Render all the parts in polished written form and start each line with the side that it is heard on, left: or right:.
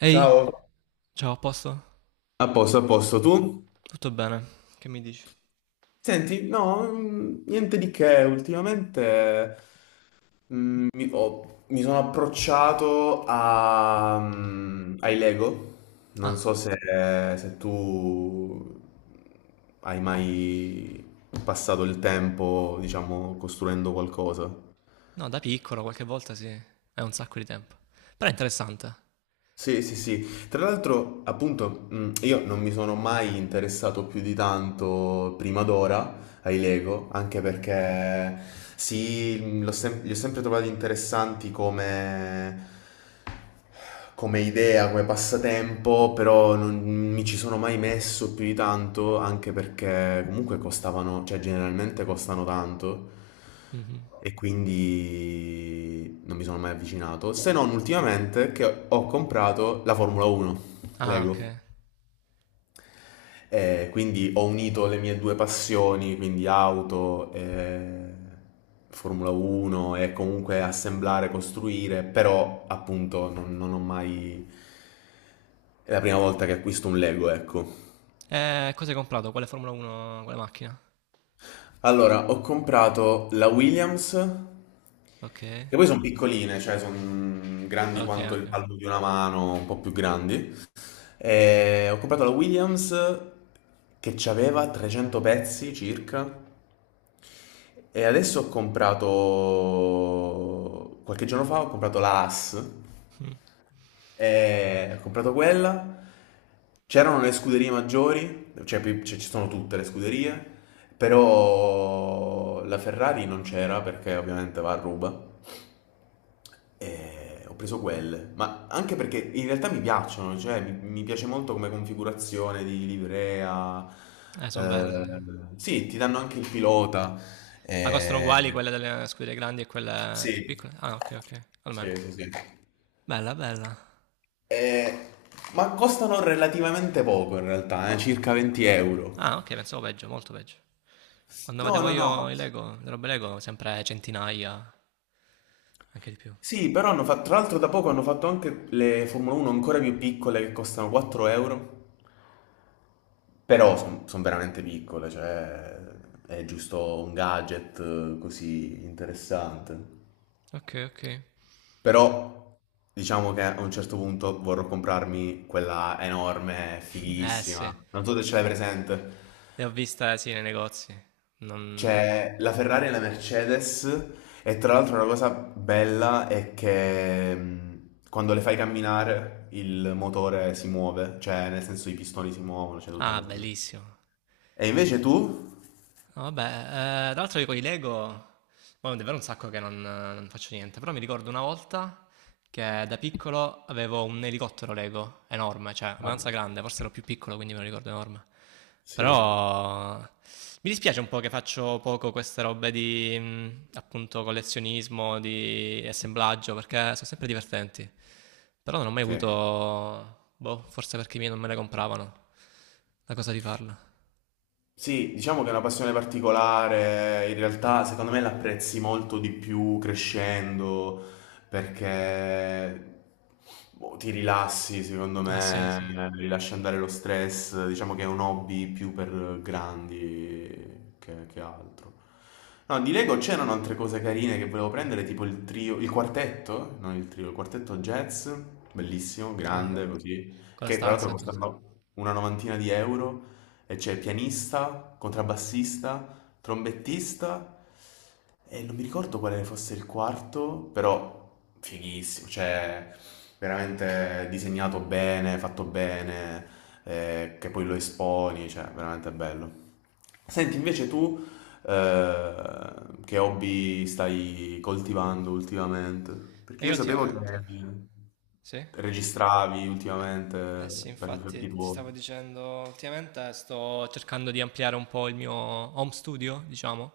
right: Ehi,
left: Ciao.
right: ciao, a posto?
left: A posto, tu?
right: Tutto bene? Che mi dici?
left: Senti, no, niente di che, ultimamente mi sono approcciato a, ai Lego, non
right: Ah,
left: so se, se tu hai mai passato il tempo, diciamo, costruendo qualcosa.
right: no, da piccolo qualche volta sì, è un sacco di tempo. Però è interessante.
left: Sì, sì, sì. Tra l'altro, appunto, io non mi sono mai interessato più di tanto prima d'ora ai Lego, anche perché sì, li ho sempre trovati interessanti come idea, come passatempo, però non mi ci sono mai messo più di tanto, anche perché comunque costavano, cioè generalmente costano tanto
right: Mhm.
left: e quindi non mi sono mai avvicinato, se non ultimamente che ho comprato la Formula 1
right: Ah, ok.
left: Lego. E quindi ho unito le mie due passioni, quindi auto e Formula 1 e comunque assemblare, costruire, però appunto non ho mai... È la prima volta che acquisto un Lego, ecco.
right: Cosa hai comprato? Quale Formula 1, quale macchina?
left: Allora, ho comprato la Williams,
right: Ok,
left: che poi sono piccoline, cioè sono grandi
right: ok,
left: quanto il
right: ok.
left: palmo di una mano, un po' più grandi. E ho comprato la Williams che aveva 300 pezzi circa. E adesso ho comprato, qualche giorno fa, ho comprato la AS, e ho comprato quella, c'erano le scuderie maggiori, cioè, ci sono tutte le scuderie, però la Ferrari non c'era perché ovviamente va a ruba, e ho preso quelle, ma anche perché in realtà mi piacciono, cioè mi piace molto come configurazione di livrea,
right: Sono belle.
left: eh,
right: Sì.
left: sì, ti danno anche il pilota.
right: Ma costano
left: Eh,
right: uguali quelle delle scuderie grandi e quelle più
left: Sì,
right: piccole? Ah, ok, ok, almeno.
left: sì, sì, sì.
right: Bella, bella.
left: Eh, ma costano relativamente poco in realtà, circa 20 euro.
right: Ah, ok, pensavo peggio, molto peggio. Quando
left: No,
right: vedevo
left: no,
right: io
left: no.
right: i Lego, le robe Lego, sempre centinaia, anche di più.
left: Sì, però hanno fatto, tra l'altro da poco hanno fatto anche le Formula 1 ancora più piccole che costano 4 euro. Però sono veramente piccole, cioè è giusto un gadget così interessante.
right: Ok, ok.
left: Però diciamo che a un certo punto vorrò comprarmi quella enorme,
right: Eh sì.
left: fighissima. Non so se ce l'hai presente.
right: Le ho viste, sì, nei negozi. Non...
left: C'è la Ferrari e la Mercedes e tra l'altro una cosa bella è che quando le fai camminare il motore si muove, cioè nel senso i pistoni si muovono, c'è tutta una
right: Ah,
left: cosa figa.
right: bellissimo.
left: E invece tu?
right: No, vabbè, tra l'altro io con i Lego, poi è davvero un sacco che non faccio niente, però mi ricordo una volta che da piccolo avevo un elicottero Lego enorme, cioè abbastanza
left: Guarda.
right: grande, forse ero più piccolo quindi me lo ricordo enorme.
left: Sì.
right: Però mi dispiace un po' che faccio poco queste robe di appunto collezionismo, di assemblaggio, perché sono sempre divertenti. Però non ho mai
left: Sì.
right: avuto, boh, forse perché i miei non me le compravano, la cosa di farla.
left: Sì, diciamo che è una passione particolare, in realtà secondo me l'apprezzi molto di più crescendo perché boh, ti rilassi, secondo
right: Ah sì, sì.
left: me, rilasci andare lo stress, diciamo che è un hobby più per grandi che altro. No, di Lego c'erano altre cose carine che volevo prendere, tipo il trio, il quartetto, non il trio, il quartetto jazz, bellissimo,
right: Ah.
left: grande così,
right: Con la
left: che tra l'altro
right: stanza e tutto.
left: costano una novantina di euro. E c'è pianista, contrabbassista, trombettista e non mi ricordo quale fosse il quarto, però fighissimo, cioè veramente disegnato bene, fatto bene, che poi lo esponi, cioè veramente bello. Senti, invece tu eh, che hobby stai coltivando ultimamente?
right: E
left: Perché
right: io
left: io sapevo che
right: ultimamente... Sì?
left: registravi ultimamente
right: Eh sì,
left: per i
right: infatti
left: fatti
right: ti stavo
left: tuoi.
right: dicendo, ultimamente sto cercando di ampliare un po' il mio home studio, diciamo.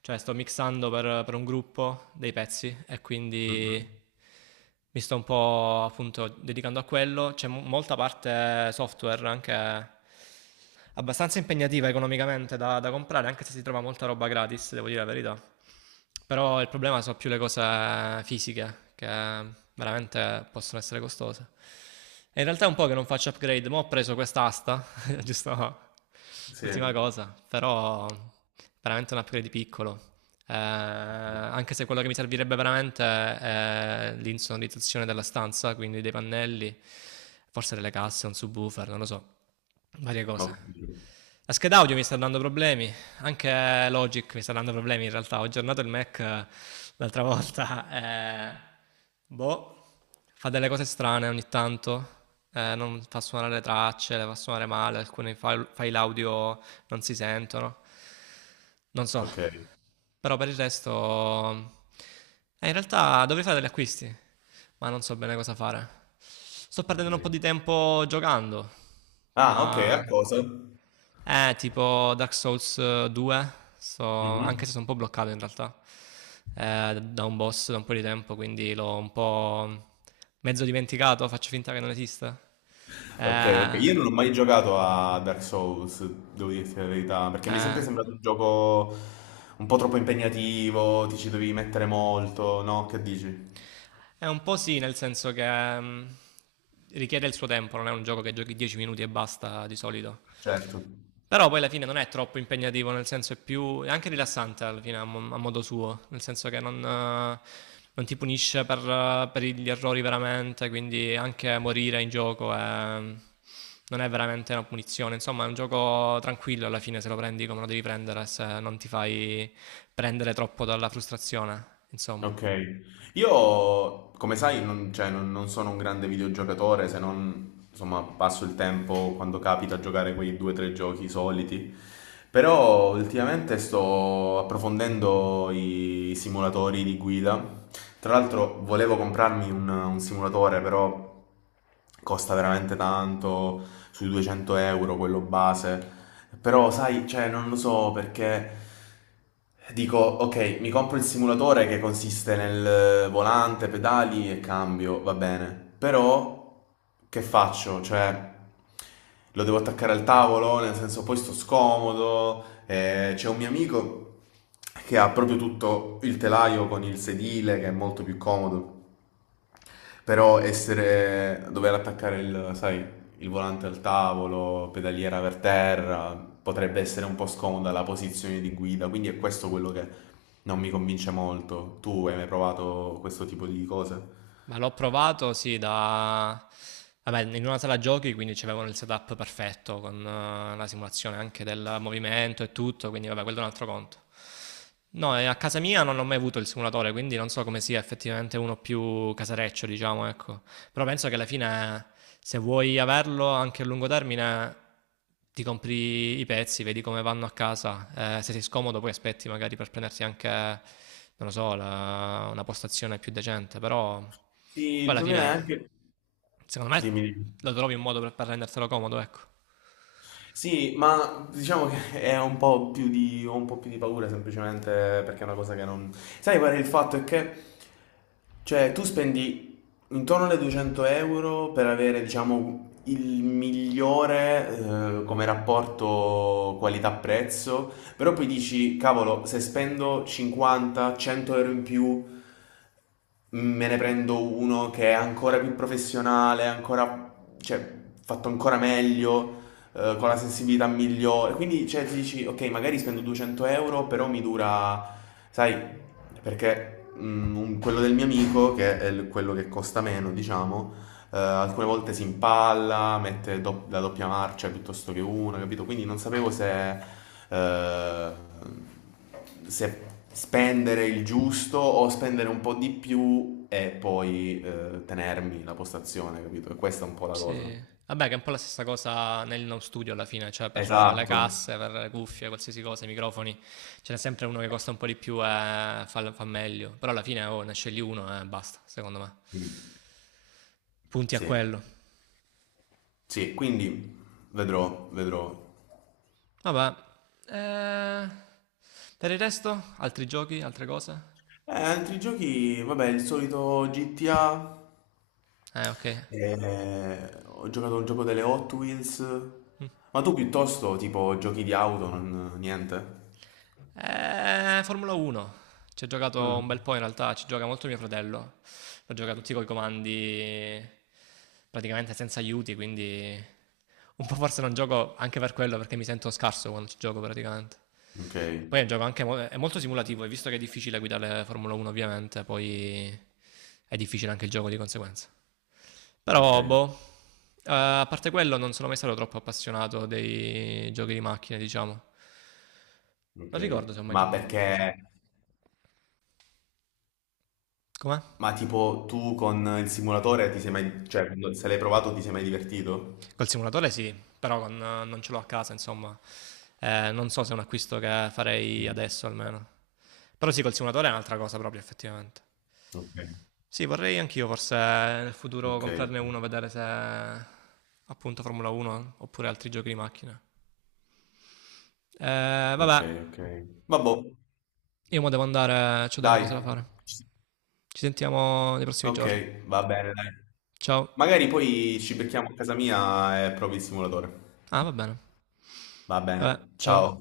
right: Cioè sto mixando per un gruppo dei pezzi e
left: Mhm.
right: quindi mi sto un po' appunto dedicando a quello. C'è mo- molta parte software anche abbastanza impegnativa economicamente da comprare, anche se si trova molta roba gratis, devo dire la verità. Però il problema sono più le cose fisiche, che veramente possono essere costose. E in realtà è un po' che non faccio upgrade, ma ho preso quest'asta, giusto
left: Sì.
right: ultima cosa, però veramente un upgrade piccolo. Anche se quello che mi servirebbe veramente è l'insonorizzazione della stanza, quindi dei pannelli, forse delle casse, un subwoofer, non lo so, varie
left: Ho
right: cose.
left: capito.
right: La scheda audio mi sta dando problemi, anche Logic mi sta dando problemi in realtà. Ho aggiornato il Mac l'altra volta. Eh, boh, fa delle cose strane ogni tanto. Non fa suonare le tracce, le fa suonare male. Alcuni file audio non si sentono. Non so.
left: Ok,
right: Però per il resto... in realtà dovrei fare degli acquisti, ma non so bene cosa fare. Sto perdendo un po'
left: ok.
right: di tempo giocando,
left: Ah, ok, a
right: ma...
left: cosa?
right: Tipo Dark Souls 2, so- anche se
left: Mhm.
right: sono un po' bloccato in realtà da un boss da un po' di tempo, quindi l'ho un po' mezzo dimenticato, faccio finta che non esista.
left: Ok, ok.
right: Eh,
left: Io non ho mai giocato a Dark Souls, devo dirti la verità, perché mi è sempre
right: eh,
left: sembrato un gioco un po' troppo impegnativo, ti ci dovevi mettere molto, no? Che dici?
right: è un po' sì, nel senso che richiede il suo tempo, non è un gioco che giochi 10 minuti e basta di solito.
left: Certo.
right: Però poi alla fine non è troppo impegnativo, nel senso è più... è anche rilassante alla fine mo- a modo suo, nel senso che non, non ti punisce per gli errori veramente, quindi anche morire in gioco è- non è veramente una punizione, insomma è un gioco tranquillo alla fine se lo prendi come lo devi prendere, se non ti fai prendere troppo dalla frustrazione, insomma.
left: Ok, io come sai non, cioè, non sono un grande videogiocatore se non insomma passo il tempo quando capita a giocare quei due o tre giochi soliti, però ultimamente sto approfondendo i simulatori di guida, tra l'altro volevo comprarmi un simulatore però costa veramente tanto, sui 200 euro, quello base. Però, sai, cioè, non lo so perché dico, ok, mi compro il simulatore che consiste nel volante, pedali e cambio, va bene. Però, che faccio? Cioè, lo devo attaccare al tavolo, nel senso, poi sto scomodo. C'è un mio amico che ha proprio tutto il telaio con il sedile, che è molto più comodo. Però essere, dover attaccare il, sai, il volante al tavolo, pedaliera per terra, potrebbe essere un po' scomoda la posizione di guida, quindi è questo quello che non mi convince molto. Tu hai mai provato questo tipo di cose?
right: Ma l'ho provato, sì, da... Vabbè, in una sala giochi, quindi c'avevano il setup perfetto, con la simulazione anche del movimento e tutto, quindi vabbè, quello è un altro conto. No, e a casa mia non ho mai avuto il simulatore, quindi non so come sia effettivamente uno più casareccio, diciamo, ecco. Però penso che alla fine se vuoi averlo anche a lungo termine, ti compri i pezzi, vedi come vanno a casa. Se sei scomodo, poi aspetti magari per prenderti anche, non lo so, la- una postazione più decente. Però
left: Sì, il
right: poi alla
left: problema è
right: fine,
left: anche...
right: secondo me,
left: Dimmi. Dimmi.
right: lo trovi un modo per rendertelo comodo, ecco.
left: Sì, ma diciamo che è un po' più di, ho un po' più di paura semplicemente perché è una cosa che non... Sai qual è il fatto? È che, cioè, tu spendi intorno alle 200 euro per avere, diciamo, il migliore, come rapporto qualità-prezzo, però poi dici, cavolo, se spendo 50-100 euro in più me ne prendo uno che è ancora più professionale, ancora, cioè, fatto ancora meglio, con la sensibilità migliore. Quindi, cioè, ti dici, ok, magari spendo 200 euro, però mi dura, sai, perché quello del mio amico, che è quello che costa meno, diciamo, alcune volte si impalla, mette la doppia marcia piuttosto che una, capito? Quindi non sapevo se, eh, se spendere il giusto o spendere un po' di più e poi tenermi la postazione, capito? E questa è un po' la cosa.
right: Sì. Vabbè, che è un po' la stessa cosa nel home studio alla fine, cioè per le
left: Esatto.
right: casse, per le cuffie, qualsiasi cosa, i microfoni. Ce n'è sempre uno che costa un po' di più e fa meglio. Però alla fine oh, ne scegli uno e basta, secondo me.
left: Mm.
right: Punti a
left: Sì.
right: quello.
left: Sì, quindi vedrò, vedrò.
right: Vabbè. Eh, per il resto, altri giochi, altre cose?
left: Altri giochi, vabbè, il solito GTA.
right: Ok.
left: Ho giocato a un gioco delle Hot Wheels.
right: Mm.
left: Ma tu piuttosto, tipo, giochi di auto, niente?
right: Formula 1. Ci ho giocato un
left: Mm.
right: bel po' in realtà, ci gioca molto mio fratello. L'ho giocato tutti coi comandi praticamente senza aiuti, quindi un po' forse non gioco anche per quello perché mi sento scarso quando ci gioco praticamente.
left: Ok,
right: Poi è un gioco anche mo- è molto simulativo e visto che è difficile guidare Formula 1 ovviamente, poi è difficile anche il gioco di conseguenza.
left: ok,
right: Però, boh, a parte quello non sono mai stato troppo appassionato dei giochi di macchine, diciamo. Non ricordo se ho
left: ok.
right: mai
left: Ma
right: giocato a qualcosa.
left: perché...
right: Com'è?
left: Ma tipo, tu con il simulatore ti sei mai... Cioè, se l'hai provato ti sei mai divertito?
right: Col simulatore sì, però con- non ce l'ho a casa, insomma. Non so se è un acquisto che farei
left: Mm.
right: adesso almeno. Però sì, col simulatore è un'altra cosa proprio, effettivamente.
left: Ok,
right: Sì, vorrei anch'io forse nel futuro
left: ok,
right: comprarne uno, vedere se appunto Formula 1 oppure altri giochi di macchina.
left: ok,
right: Vabbè,
left: ok. Ok. Vabbò,
right: io mo devo andare, ho delle cose da
left: dai.
right: fare. Ci sentiamo nei prossimi
left: Ok,
right: giorni.
left: va bene, dai.
right: Ciao.
left: Magari poi ci becchiamo a casa mia e provi il simulatore.
right: Ah, va bene.
left: Va bene,
right: Vabbè, ciao.
left: ciao.